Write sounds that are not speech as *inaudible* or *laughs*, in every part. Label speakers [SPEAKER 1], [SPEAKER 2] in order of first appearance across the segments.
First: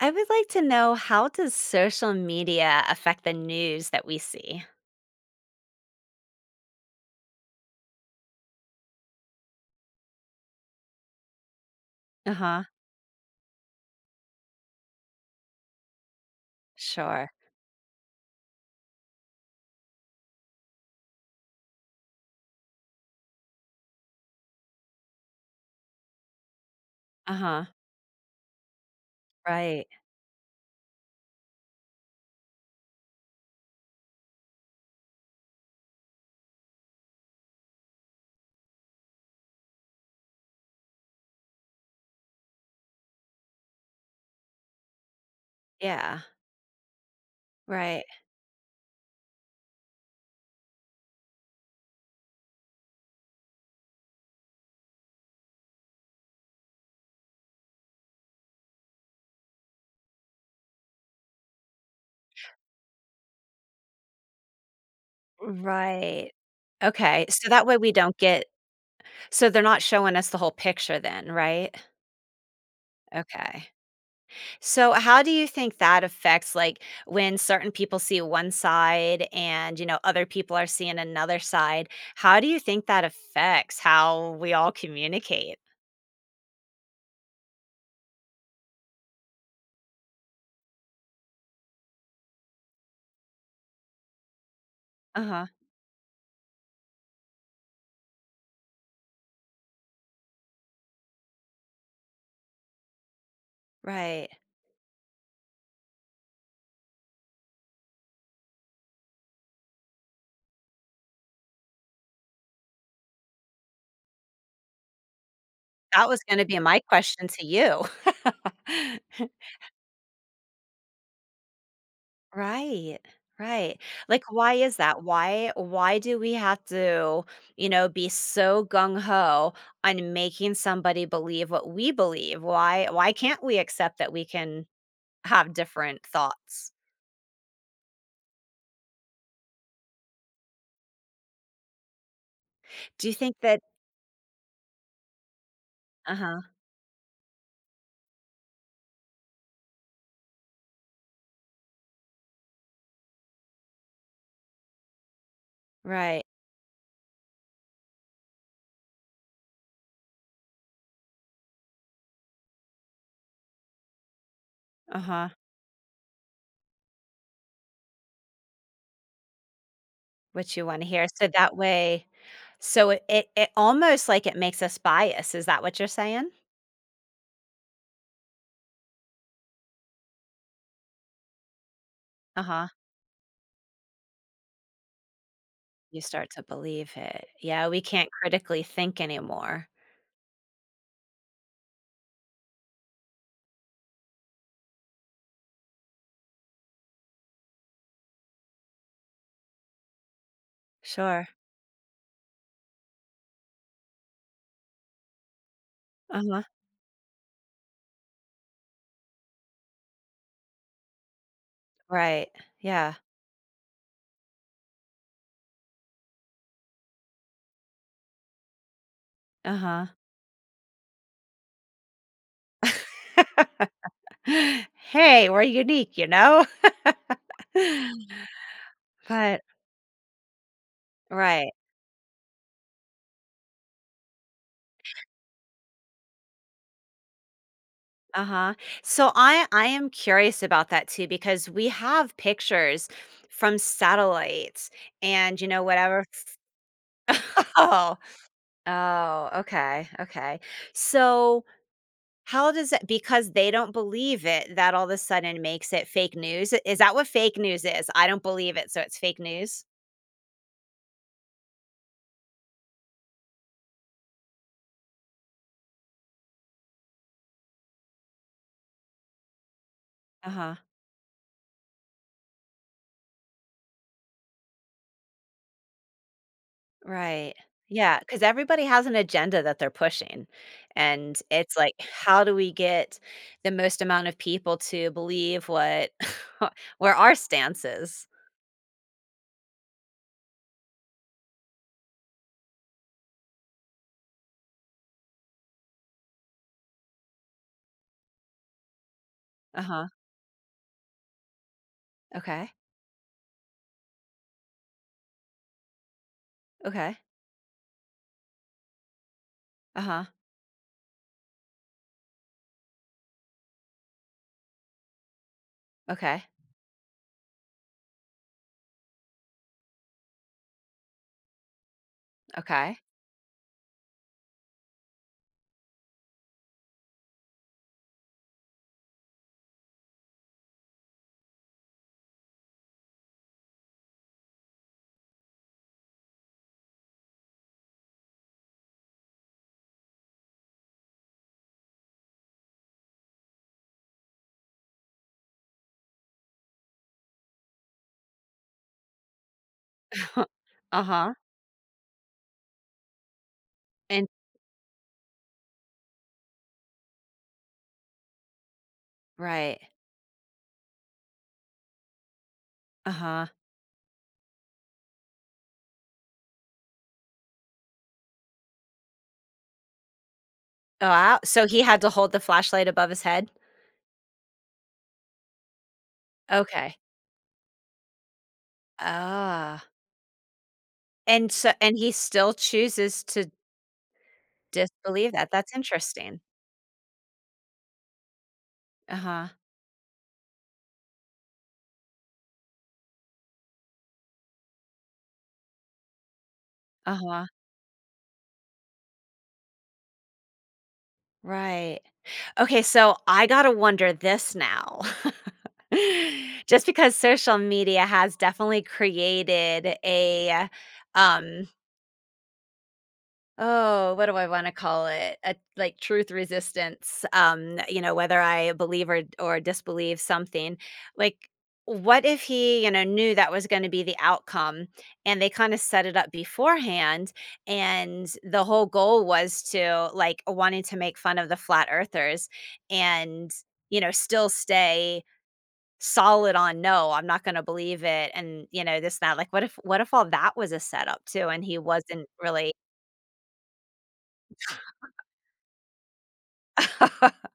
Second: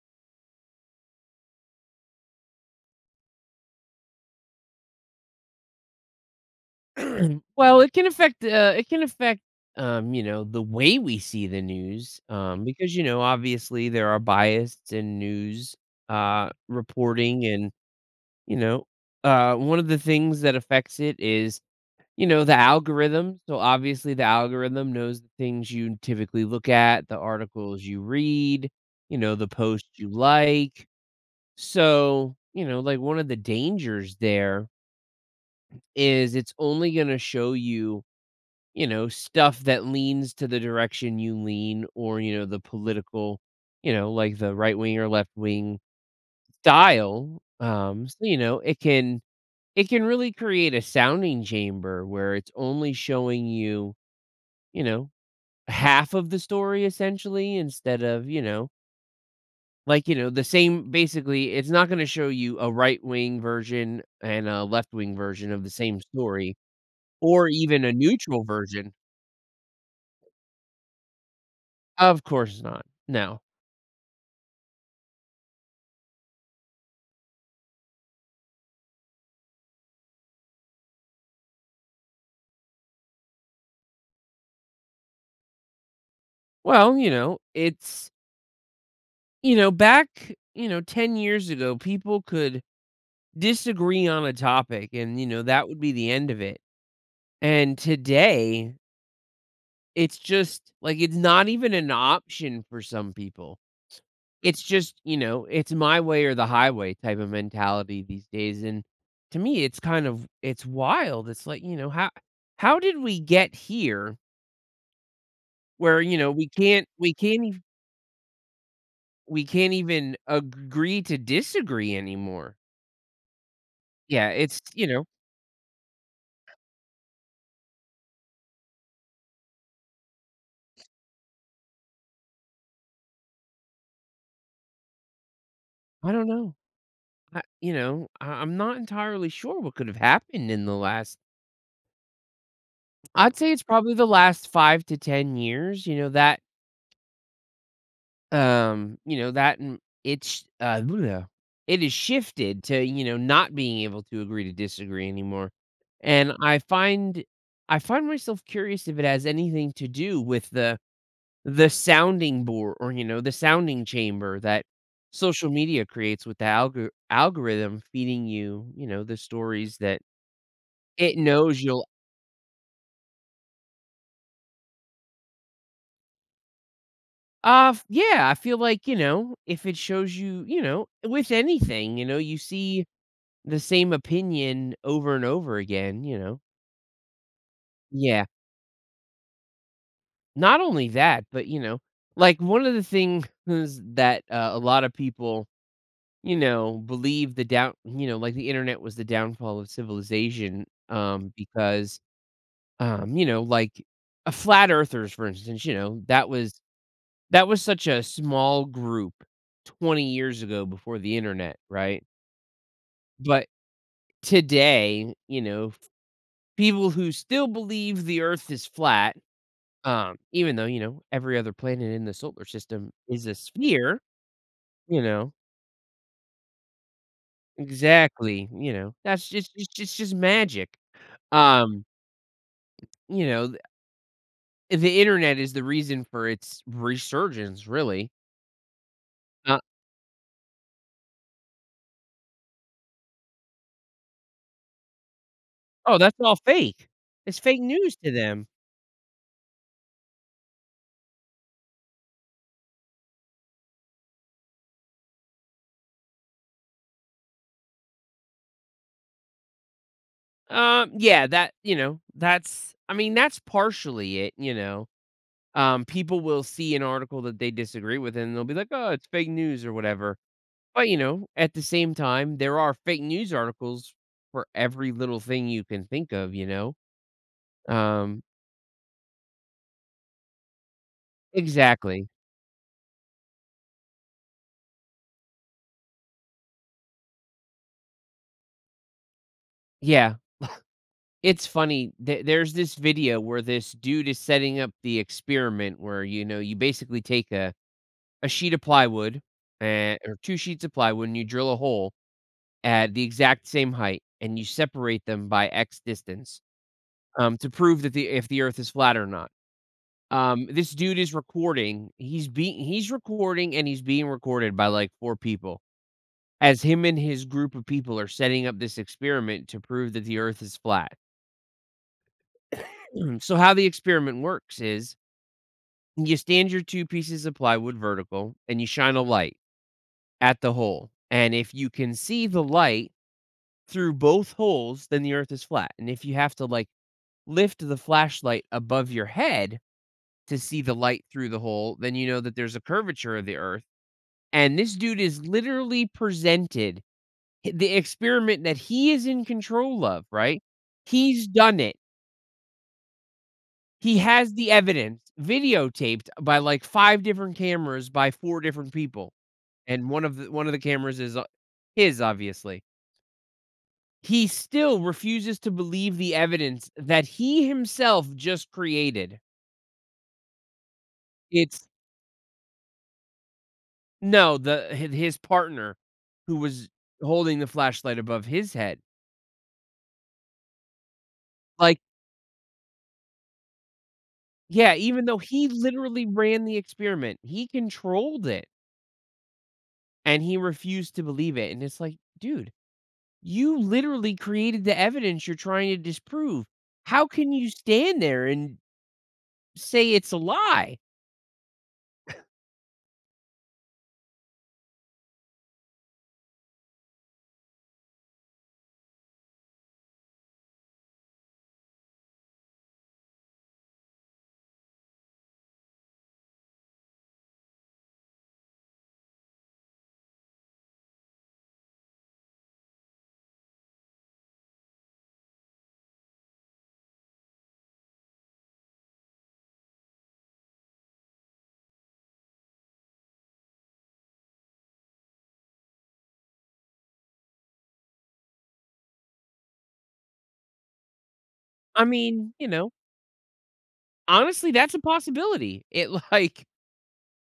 [SPEAKER 1] I would like to know, how does social media affect the news that we see?
[SPEAKER 2] *clears throat* Well, it can affect, the way we see the news,
[SPEAKER 1] Uh-huh.
[SPEAKER 2] because, you know, obviously there are bias in news,
[SPEAKER 1] Sure.
[SPEAKER 2] reporting and, you know, one of the things that affects it is, you know, the algorithm. So obviously the algorithm knows the things you typically look at, the
[SPEAKER 1] Uh-huh.
[SPEAKER 2] articles you read, you know, the
[SPEAKER 1] Right.
[SPEAKER 2] posts you like. So, like one of the dangers there is it's only going to show you you know, stuff that leans to the direction you lean or, you know, the political, like the right wing or left wing
[SPEAKER 1] Yeah.
[SPEAKER 2] style.
[SPEAKER 1] Right.
[SPEAKER 2] So, you know, it can really create a sounding chamber where it's only showing you, you know, half of the story essentially instead of, you know, like, you know, the same basically it's not going to show you a right wing version and a left wing version of the same
[SPEAKER 1] Right.
[SPEAKER 2] story
[SPEAKER 1] Okay.
[SPEAKER 2] or
[SPEAKER 1] So that way
[SPEAKER 2] even a
[SPEAKER 1] we don't
[SPEAKER 2] neutral
[SPEAKER 1] get
[SPEAKER 2] version.
[SPEAKER 1] so they're not showing us the whole picture then, right?
[SPEAKER 2] Of course not. No.
[SPEAKER 1] Okay. So how do you think that affects, like, when certain people see one side and, you know, other people are seeing another side? How do you think that affects how we all communicate?
[SPEAKER 2] Well, you know, it's back, you know, 10 years ago, people could disagree on a topic and, you know,
[SPEAKER 1] Uh-huh.
[SPEAKER 2] that would be the end of it. And today, it's just like it's not even an option for some people.
[SPEAKER 1] Right.
[SPEAKER 2] It's just, you know, it's my way or the highway type of mentality these days, and to me it's it's wild. It's like, you know, how did we get here where,
[SPEAKER 1] That
[SPEAKER 2] you
[SPEAKER 1] was
[SPEAKER 2] know,
[SPEAKER 1] gonna be my
[SPEAKER 2] we
[SPEAKER 1] question to
[SPEAKER 2] can't ev-
[SPEAKER 1] you. *laughs*
[SPEAKER 2] we can't even agree to disagree anymore?
[SPEAKER 1] Right, right. Like,
[SPEAKER 2] Yeah,
[SPEAKER 1] why
[SPEAKER 2] it's
[SPEAKER 1] is
[SPEAKER 2] you
[SPEAKER 1] that?
[SPEAKER 2] know,
[SPEAKER 1] Why do we have to, you know, be so gung-ho on making somebody believe what we believe? Why can't we accept that we can have different
[SPEAKER 2] I don't know.
[SPEAKER 1] thoughts?
[SPEAKER 2] I you know, I I'm not entirely sure what could have happened in the last
[SPEAKER 1] Do you
[SPEAKER 2] I'd
[SPEAKER 1] think
[SPEAKER 2] say
[SPEAKER 1] that
[SPEAKER 2] it's probably the last 5 to 10 years,
[SPEAKER 1] uh-huh,
[SPEAKER 2] you know, that and it's, it has shifted to, you know, not being able to agree to disagree anymore,
[SPEAKER 1] right.
[SPEAKER 2] and I find myself curious if it has anything to do with the sounding board or, you know, the sounding chamber that
[SPEAKER 1] Uh-huh,
[SPEAKER 2] social media creates with the algorithm feeding you, you know, the stories that
[SPEAKER 1] what you wanna hear.
[SPEAKER 2] it
[SPEAKER 1] So that
[SPEAKER 2] knows you'll
[SPEAKER 1] way so it almost like it makes us biased, is that what you're saying?
[SPEAKER 2] f yeah, I feel like, you know, if it shows you, you know, with anything, you know, you
[SPEAKER 1] Uh-huh.
[SPEAKER 2] see the same opinion over and over
[SPEAKER 1] You
[SPEAKER 2] again, you
[SPEAKER 1] start
[SPEAKER 2] know?
[SPEAKER 1] to believe it. Yeah, we can't
[SPEAKER 2] Yeah.
[SPEAKER 1] critically think anymore.
[SPEAKER 2] Not only that, but, you know, like, one of the things *laughs* that, a lot of people you know, like, the internet was the downfall of civilization,
[SPEAKER 1] Sure.
[SPEAKER 2] because, you know, like, a flat earthers, for instance, you know,
[SPEAKER 1] Uh-huh.
[SPEAKER 2] that was such a small group 20 years ago before the internet, right?
[SPEAKER 1] Right. Yeah.
[SPEAKER 2] But today, you know, people who still believe the earth is flat,
[SPEAKER 1] Uh-huh. *gasps*
[SPEAKER 2] even though, you know, every other planet in the solar system is a sphere,
[SPEAKER 1] *laughs*
[SPEAKER 2] you
[SPEAKER 1] Hey,
[SPEAKER 2] know?
[SPEAKER 1] we're unique, you know? *laughs*
[SPEAKER 2] Exactly, you know, that's
[SPEAKER 1] But
[SPEAKER 2] just it's just magic.
[SPEAKER 1] right.
[SPEAKER 2] Um You know, the internet is the reason for its resurgence, really.
[SPEAKER 1] Uh-huh. So I
[SPEAKER 2] Uh,
[SPEAKER 1] I am curious about that too, because we have pictures from satellites and you know
[SPEAKER 2] "Oh,
[SPEAKER 1] whatever
[SPEAKER 2] that's all fake. It's
[SPEAKER 1] f- *laughs*
[SPEAKER 2] fake *laughs* news
[SPEAKER 1] Oh.
[SPEAKER 2] to them."
[SPEAKER 1] Oh, okay. Okay. So how does that because they don't believe it, that all of a sudden makes it fake news? Is that what fake news is? I don't believe it, so it's fake news?
[SPEAKER 2] Yeah, that you know, that's I mean, that's partially it, you know? People will see an article that they disagree with, and they'll be like, "Oh, it's fake news," or whatever.
[SPEAKER 1] Uh-huh,
[SPEAKER 2] But, you know, at the same time, there are fake news articles for every little thing you can think of, you know?
[SPEAKER 1] right. Yeah.
[SPEAKER 2] Um
[SPEAKER 1] Because everybody has an agenda that they're pushing, and it's like,
[SPEAKER 2] Exactly.
[SPEAKER 1] how do we get the most amount of people to believe what *laughs* where our stance is?
[SPEAKER 2] Yeah. It's funny. There's this video where this dude is setting up the experiment where, you know, you basically take a sheet of plywood,
[SPEAKER 1] Uh-huh,
[SPEAKER 2] or 2 sheets of plywood, and you drill a hole
[SPEAKER 1] okay,
[SPEAKER 2] at the exact same height, and you separate them by X distance,
[SPEAKER 1] okay,
[SPEAKER 2] to prove that the if the Earth is flat or not.
[SPEAKER 1] uh-huh,
[SPEAKER 2] This dude is recording. He's recording, and he's being recorded by, like, 4 people
[SPEAKER 1] okay,
[SPEAKER 2] as him and his group of people are setting up this experiment to prove that the Earth is flat.
[SPEAKER 1] okay,
[SPEAKER 2] *clears throat* So how the experiment works is you stand your two pieces of plywood vertical and you shine a light at the hole. And if you can see the light through both holes, then the earth is flat. And if you have to like lift the flashlight above your head to see the light through the hole, then you know that there's a curvature of the earth. And this dude is literally presented the experiment that he is in control of,
[SPEAKER 1] *laughs*
[SPEAKER 2] right?
[SPEAKER 1] uh-huh,
[SPEAKER 2] He's done it. He
[SPEAKER 1] and
[SPEAKER 2] has the evidence videotaped by, like, 5 different cameras by 4 different people,
[SPEAKER 1] right,
[SPEAKER 2] and one of the cameras is, his, obviously.
[SPEAKER 1] uh-huh.
[SPEAKER 2] He still refuses to believe the evidence that he himself just created.
[SPEAKER 1] Oh, wow, so he
[SPEAKER 2] It's
[SPEAKER 1] had to hold the flashlight above his head?
[SPEAKER 2] no, the hi his partner who was
[SPEAKER 1] Okay.
[SPEAKER 2] holding the flashlight above his head.
[SPEAKER 1] Ah, and so and
[SPEAKER 2] Like,
[SPEAKER 1] he still chooses to
[SPEAKER 2] yeah, even
[SPEAKER 1] disbelieve
[SPEAKER 2] though
[SPEAKER 1] that,
[SPEAKER 2] he
[SPEAKER 1] that's
[SPEAKER 2] literally
[SPEAKER 1] interesting.
[SPEAKER 2] ran the experiment, he controlled it,
[SPEAKER 1] Uh-huh,
[SPEAKER 2] and he refused to believe it, and it's like, "Dude, you literally created the evidence you're trying to disprove. How
[SPEAKER 1] uh-huh,
[SPEAKER 2] can you stand there and say it's a lie?"
[SPEAKER 1] right. Okay, so I gotta wonder this now. *laughs* Just because social media has definitely created a, um oh, what do I wanna call it? A, like, truth resistance, you know, whether I believe or disbelieve something. Like, what if he, you know, knew that was gonna be the outcome, and they kinda set it up beforehand, and the whole goal was to, like, wanting to make fun of the flat earthers and, you know, still stay solid on, "No, I'm not gonna believe it," and, you know, this, and that. Like, what if all that was a setup too, and he
[SPEAKER 2] I
[SPEAKER 1] wasn't
[SPEAKER 2] mean, you
[SPEAKER 1] really
[SPEAKER 2] know, honestly, that's a possibility. It *laughs*
[SPEAKER 1] *laughs*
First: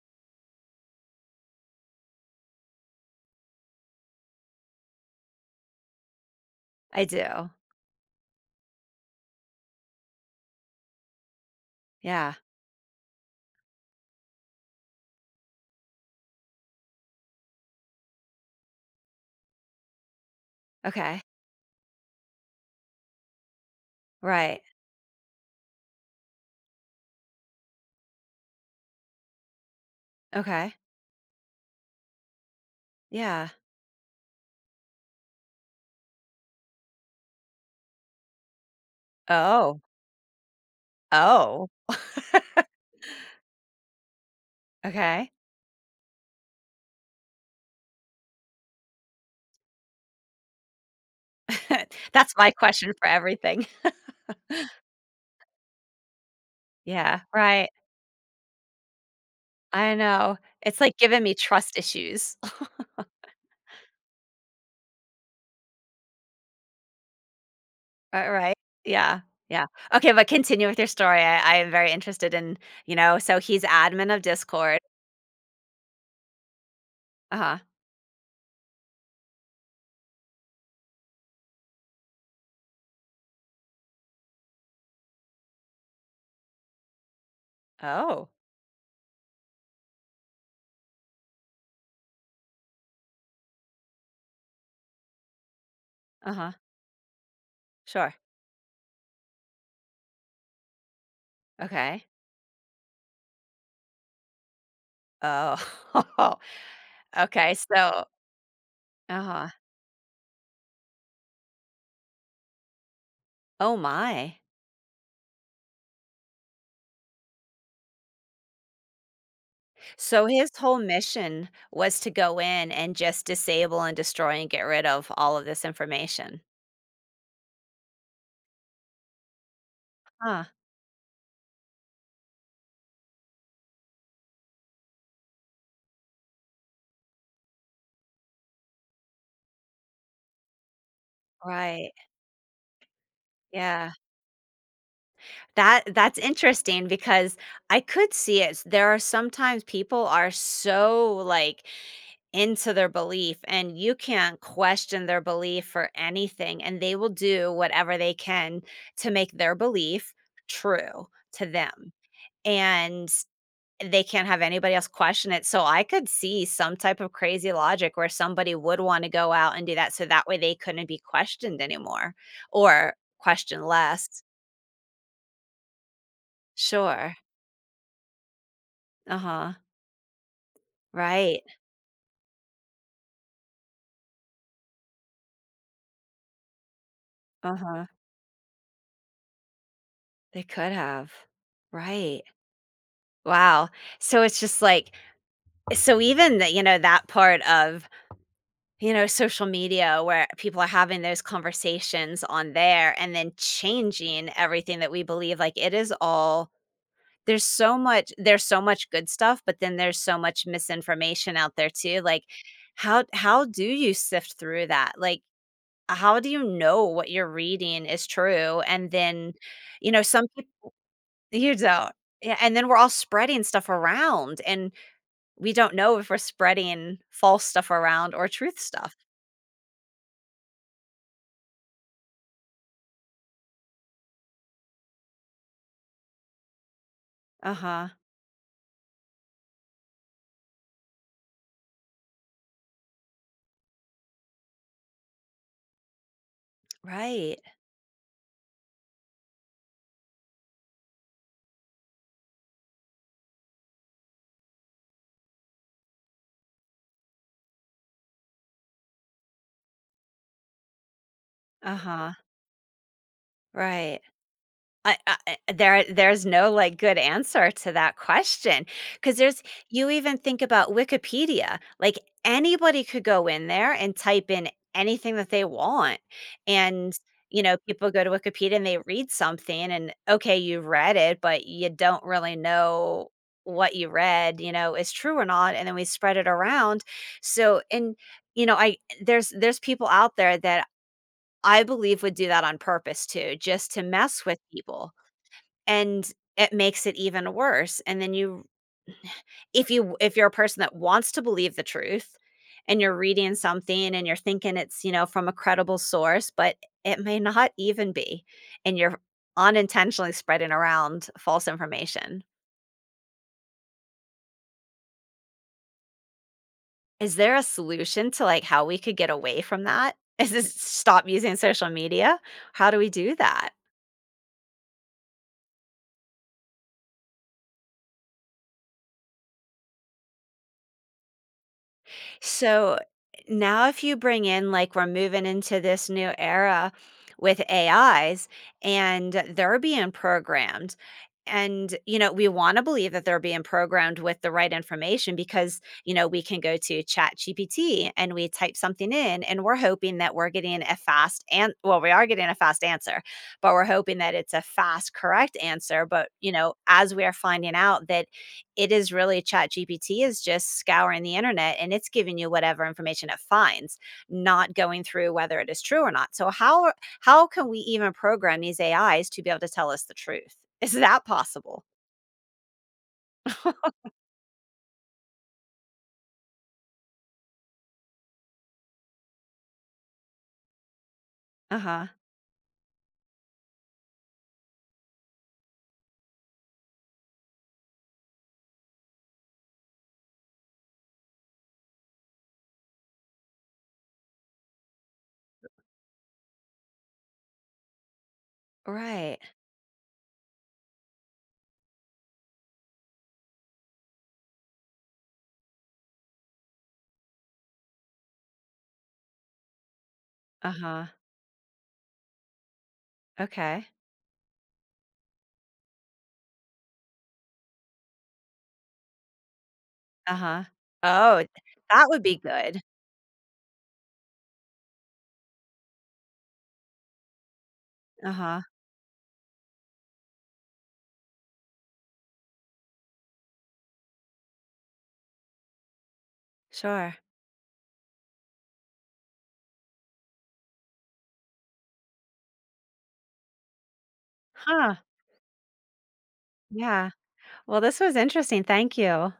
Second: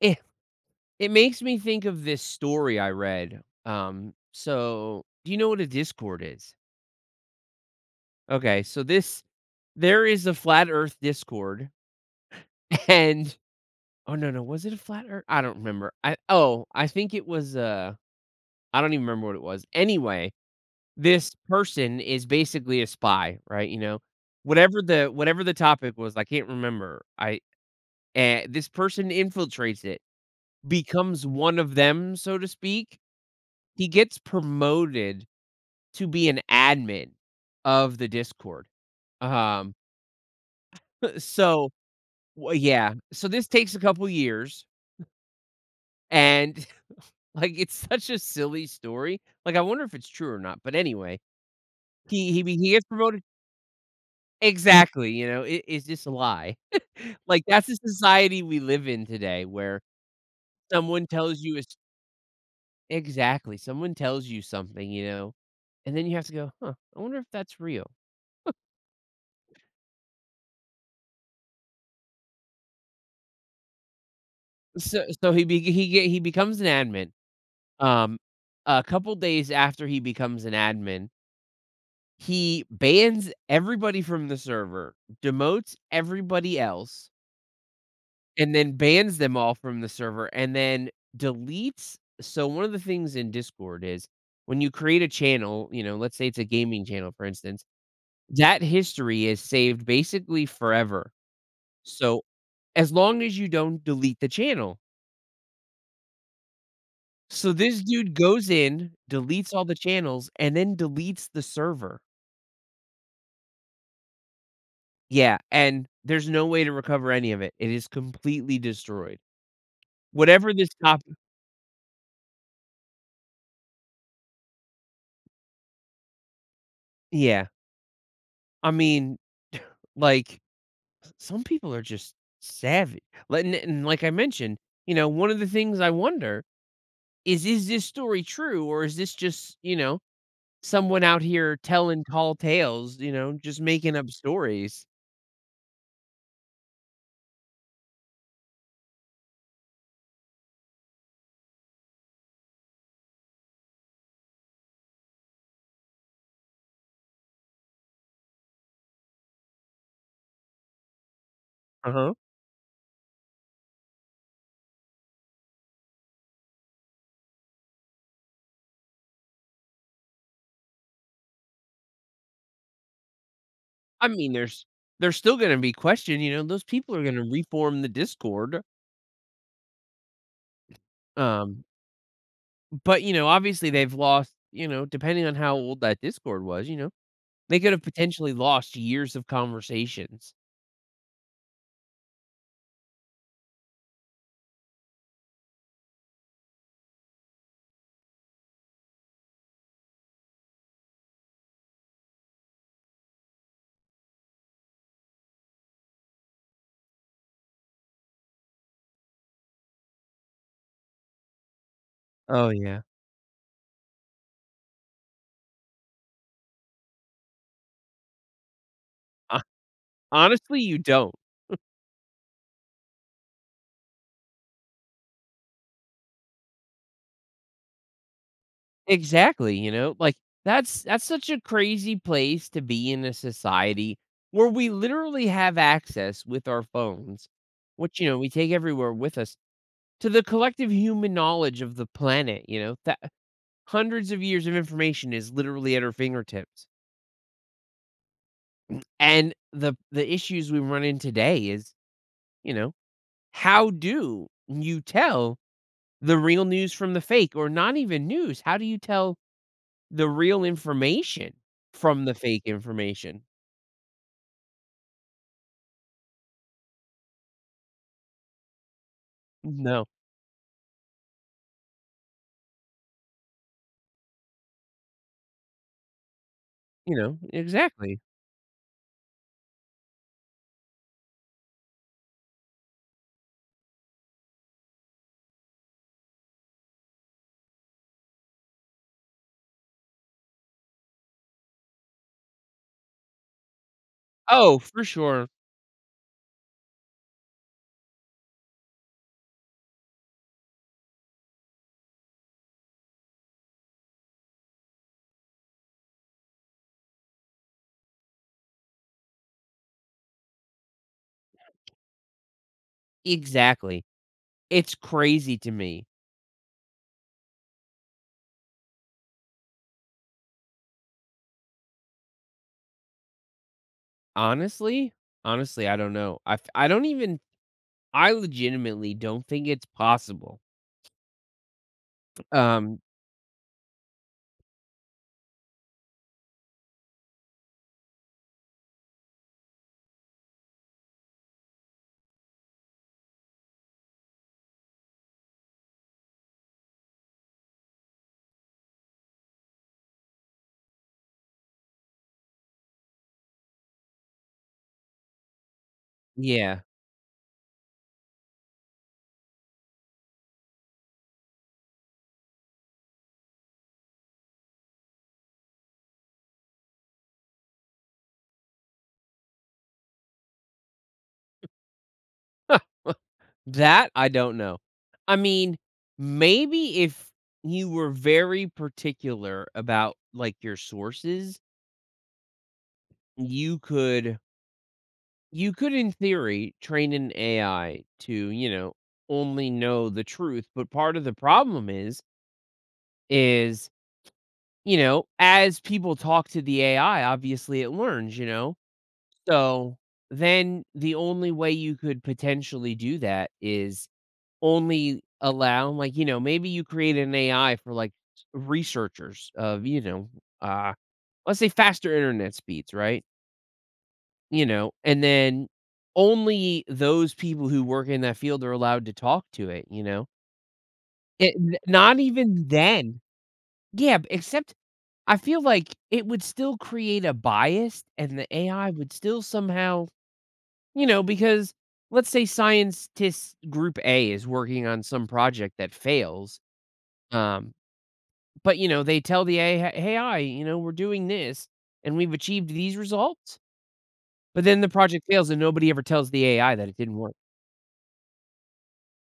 [SPEAKER 2] it, it makes me think of this story I read. So do you know what a Discord is?
[SPEAKER 1] I do.
[SPEAKER 2] Okay, so this there is a flat earth Discord
[SPEAKER 1] Yeah.
[SPEAKER 2] *laughs* and oh no, no, was it a flat earth? I don't remember. I oh, I think it was I don't even remember what it was. Anyway,
[SPEAKER 1] Okay.
[SPEAKER 2] this person is basically a spy, right, you know?
[SPEAKER 1] Right.
[SPEAKER 2] Whatever the topic was, I can't remember, this person infiltrates it,
[SPEAKER 1] Okay.
[SPEAKER 2] becomes one of them, so to speak.
[SPEAKER 1] Yeah.
[SPEAKER 2] He gets promoted to be an admin of the Discord. Um,
[SPEAKER 1] Oh.
[SPEAKER 2] *laughs*
[SPEAKER 1] Oh,
[SPEAKER 2] so w yeah, so this takes a couple years,
[SPEAKER 1] okay.
[SPEAKER 2] and, *laughs* like, it's such a silly story, like, I wonder if it's true or not, but anyway,
[SPEAKER 1] *laughs*
[SPEAKER 2] he
[SPEAKER 1] That's
[SPEAKER 2] he
[SPEAKER 1] my
[SPEAKER 2] be he gets
[SPEAKER 1] question for
[SPEAKER 2] promoted
[SPEAKER 1] everything. *laughs*
[SPEAKER 2] exactly, you know, I is this a lie?
[SPEAKER 1] Yeah,
[SPEAKER 2] Like, that's
[SPEAKER 1] right.
[SPEAKER 2] the society we live in today where
[SPEAKER 1] I know. It's like
[SPEAKER 2] someone
[SPEAKER 1] giving me
[SPEAKER 2] tells you it's
[SPEAKER 1] trust issues. *laughs*
[SPEAKER 2] exactly, someone tells you something, you know, and then you have to go, "Huh, I wonder if that's real."
[SPEAKER 1] Right? Yeah. Yeah. Okay, but continue with your story. I am very interested in, you know, so he's admin of Discord.
[SPEAKER 2] So so he be he ge he becomes an admin.
[SPEAKER 1] Uh-huh.
[SPEAKER 2] Um, a couple days after he becomes an admin, he bans everybody from the server, demotes everybody else,
[SPEAKER 1] Oh.
[SPEAKER 2] and then bans them all from the server and then deletes one of the things in Discord is when you create a channel, you know, let's say it's a
[SPEAKER 1] Uh-huh.
[SPEAKER 2] gaming channel, for instance,
[SPEAKER 1] Sure.
[SPEAKER 2] that history is saved basically forever.
[SPEAKER 1] Okay.
[SPEAKER 2] So, as long as you don't delete the channel.
[SPEAKER 1] Oh. *laughs*
[SPEAKER 2] So
[SPEAKER 1] Okay,
[SPEAKER 2] this
[SPEAKER 1] so
[SPEAKER 2] dude goes in,
[SPEAKER 1] uh-huh.
[SPEAKER 2] deletes all the channels, and then deletes the server.
[SPEAKER 1] Oh my.
[SPEAKER 2] Yeah, and there's no way to recover any of it. It is completely destroyed.
[SPEAKER 1] So his
[SPEAKER 2] Whatever this
[SPEAKER 1] whole
[SPEAKER 2] top
[SPEAKER 1] mission was to go in and just disable and destroy and get rid of all of this information.
[SPEAKER 2] yeah, I mean, *sighs* *laughs* like
[SPEAKER 1] Huh,
[SPEAKER 2] some people are just savage. Like and like I mentioned, you know, one of the things I wonder is this story true or is this just, you know, someone out here
[SPEAKER 1] right.
[SPEAKER 2] telling tall tales, you know, just
[SPEAKER 1] Yeah.
[SPEAKER 2] making up stories?
[SPEAKER 1] That that's interesting because I could see it. There are sometimes people are so like into their belief and you can't question their belief for anything and they will do whatever they can to make their belief true to them.
[SPEAKER 2] Uh-huh.
[SPEAKER 1] And they can't have anybody else question it, so I could see some type of crazy logic where somebody would wanna go out and do that, so that way they couldn't be questioned anymore or questioned
[SPEAKER 2] I
[SPEAKER 1] less.
[SPEAKER 2] mean, there's still going to be question, you know, those people are going
[SPEAKER 1] Sure.
[SPEAKER 2] to reform the Discord.
[SPEAKER 1] Uh-huh. Right.
[SPEAKER 2] Um, but you know, obviously they've lost, you know, depending on how old that Discord was, you know, they could have
[SPEAKER 1] Uh-huh.
[SPEAKER 2] potentially lost years of conversations.
[SPEAKER 1] They could have. Right. Wow. So it's just like so even that, you know, that part of, you know, social media where people are having those conversations on there and then changing everything that we believe, like, it is all there's so much good stuff, but then there's so much misinformation out there too, like,
[SPEAKER 2] Oh yeah.
[SPEAKER 1] how do you sift through that? Like, how do you know what you're reading is true? And then,
[SPEAKER 2] Uh,
[SPEAKER 1] you know, some
[SPEAKER 2] honestly,
[SPEAKER 1] people
[SPEAKER 2] you don't.
[SPEAKER 1] you don't. Yeah, and then we're all spreading stuff around, and we don't know if we're spreading false stuff around or truth stuff.
[SPEAKER 2] Exactly, you know, like, that's such a crazy place to be in a society where we literally have access with our phones,
[SPEAKER 1] Uh-huh.
[SPEAKER 2] which, you know, we take everywhere with us, to the collective human knowledge of the planet, you know, that hundreds of years of information is literally at our fingertips.
[SPEAKER 1] Right.
[SPEAKER 2] And the issues we run in today is, you know, how do you tell the real news from the fake or not even news? How do you tell the real information from the
[SPEAKER 1] Uh-huh.
[SPEAKER 2] fake information.
[SPEAKER 1] Right. There there's no, like, good answer to that question, because there's
[SPEAKER 2] No,
[SPEAKER 1] you even think about Wikipedia, like, anybody could go in there and type in anything that they want,
[SPEAKER 2] you
[SPEAKER 1] and,
[SPEAKER 2] know,
[SPEAKER 1] you know, people
[SPEAKER 2] exactly.
[SPEAKER 1] go to Wikipedia and they read something and, okay, you read it, but you don't really know what you read, you know, is true or not, and then we spread it around, so and, you know, I there's people out there that I believe would do that on purpose too, just to mess with
[SPEAKER 2] Oh, for
[SPEAKER 1] people.
[SPEAKER 2] sure.
[SPEAKER 1] And it makes it even worse, and then you if you're a person that wants to believe the truth and you're reading something and you're thinking it's, you know, from a credible source, but it may not even be, and you're unintentionally spreading around false information.
[SPEAKER 2] Exactly. It's crazy to me.
[SPEAKER 1] Is there a solution to, like, how we could get away from that? *laughs* Is this stop using social media? How do we do that?
[SPEAKER 2] Honestly, honestly, I don't know. I f- I don't even I legitimately don't think it's possible. Um,
[SPEAKER 1] So now, if you bring in, like, we're moving into this new era with AIs and they're being programmed. And, you know, we want to believe that they're being programmed with the right information because, you know, we can go to ChatGPT and we type something in and we're hoping that we're getting a fast and well, we are getting a fast answer, but we're hoping that it's a fast, correct answer. But, you know,
[SPEAKER 2] yeah.
[SPEAKER 1] as we are finding out that it is really ChatGPT is just scouring the internet and it's giving you whatever information it finds, not going through whether it is true or not. So how can we even program these AIs to be able to tell us the truth? *laughs* Is that possible?
[SPEAKER 2] *laughs*
[SPEAKER 1] *laughs*
[SPEAKER 2] That I don't know. I mean, maybe if you were very particular about like your sources,
[SPEAKER 1] Uh-huh.
[SPEAKER 2] you could You could, in theory, train an AI to, you know, only know the truth, but part of the problem is, you know, as people talk to the AI, obviously it learns, you know?
[SPEAKER 1] Right.
[SPEAKER 2] So, then the only way you could potentially do that is only allow like, you know, maybe you create an AI for, like, researchers of, you know, uh,
[SPEAKER 1] Uh-huh.
[SPEAKER 2] let's say faster internet speeds, right?
[SPEAKER 1] Okay.
[SPEAKER 2] You know, and then only those people who work in that field are allowed to talk to it, you know?
[SPEAKER 1] Uh-huh. Oh,
[SPEAKER 2] It n
[SPEAKER 1] that
[SPEAKER 2] not
[SPEAKER 1] would be
[SPEAKER 2] even
[SPEAKER 1] good.
[SPEAKER 2] then. Yeah, b except I feel like it would still create a bias and the
[SPEAKER 1] Uh-huh.
[SPEAKER 2] AI would still somehow you know, because let's say scientist group A is working on some project that fails,
[SPEAKER 1] Sure.
[SPEAKER 2] um, but, you know, they tell the AI, "Hey, AI, you know, we're doing this, and we've achieved these results," but then the
[SPEAKER 1] Huh.
[SPEAKER 2] project fails and nobody ever tells the AI that it
[SPEAKER 1] Yeah.
[SPEAKER 2] didn't work.
[SPEAKER 1] Well, this was interesting. Thank you.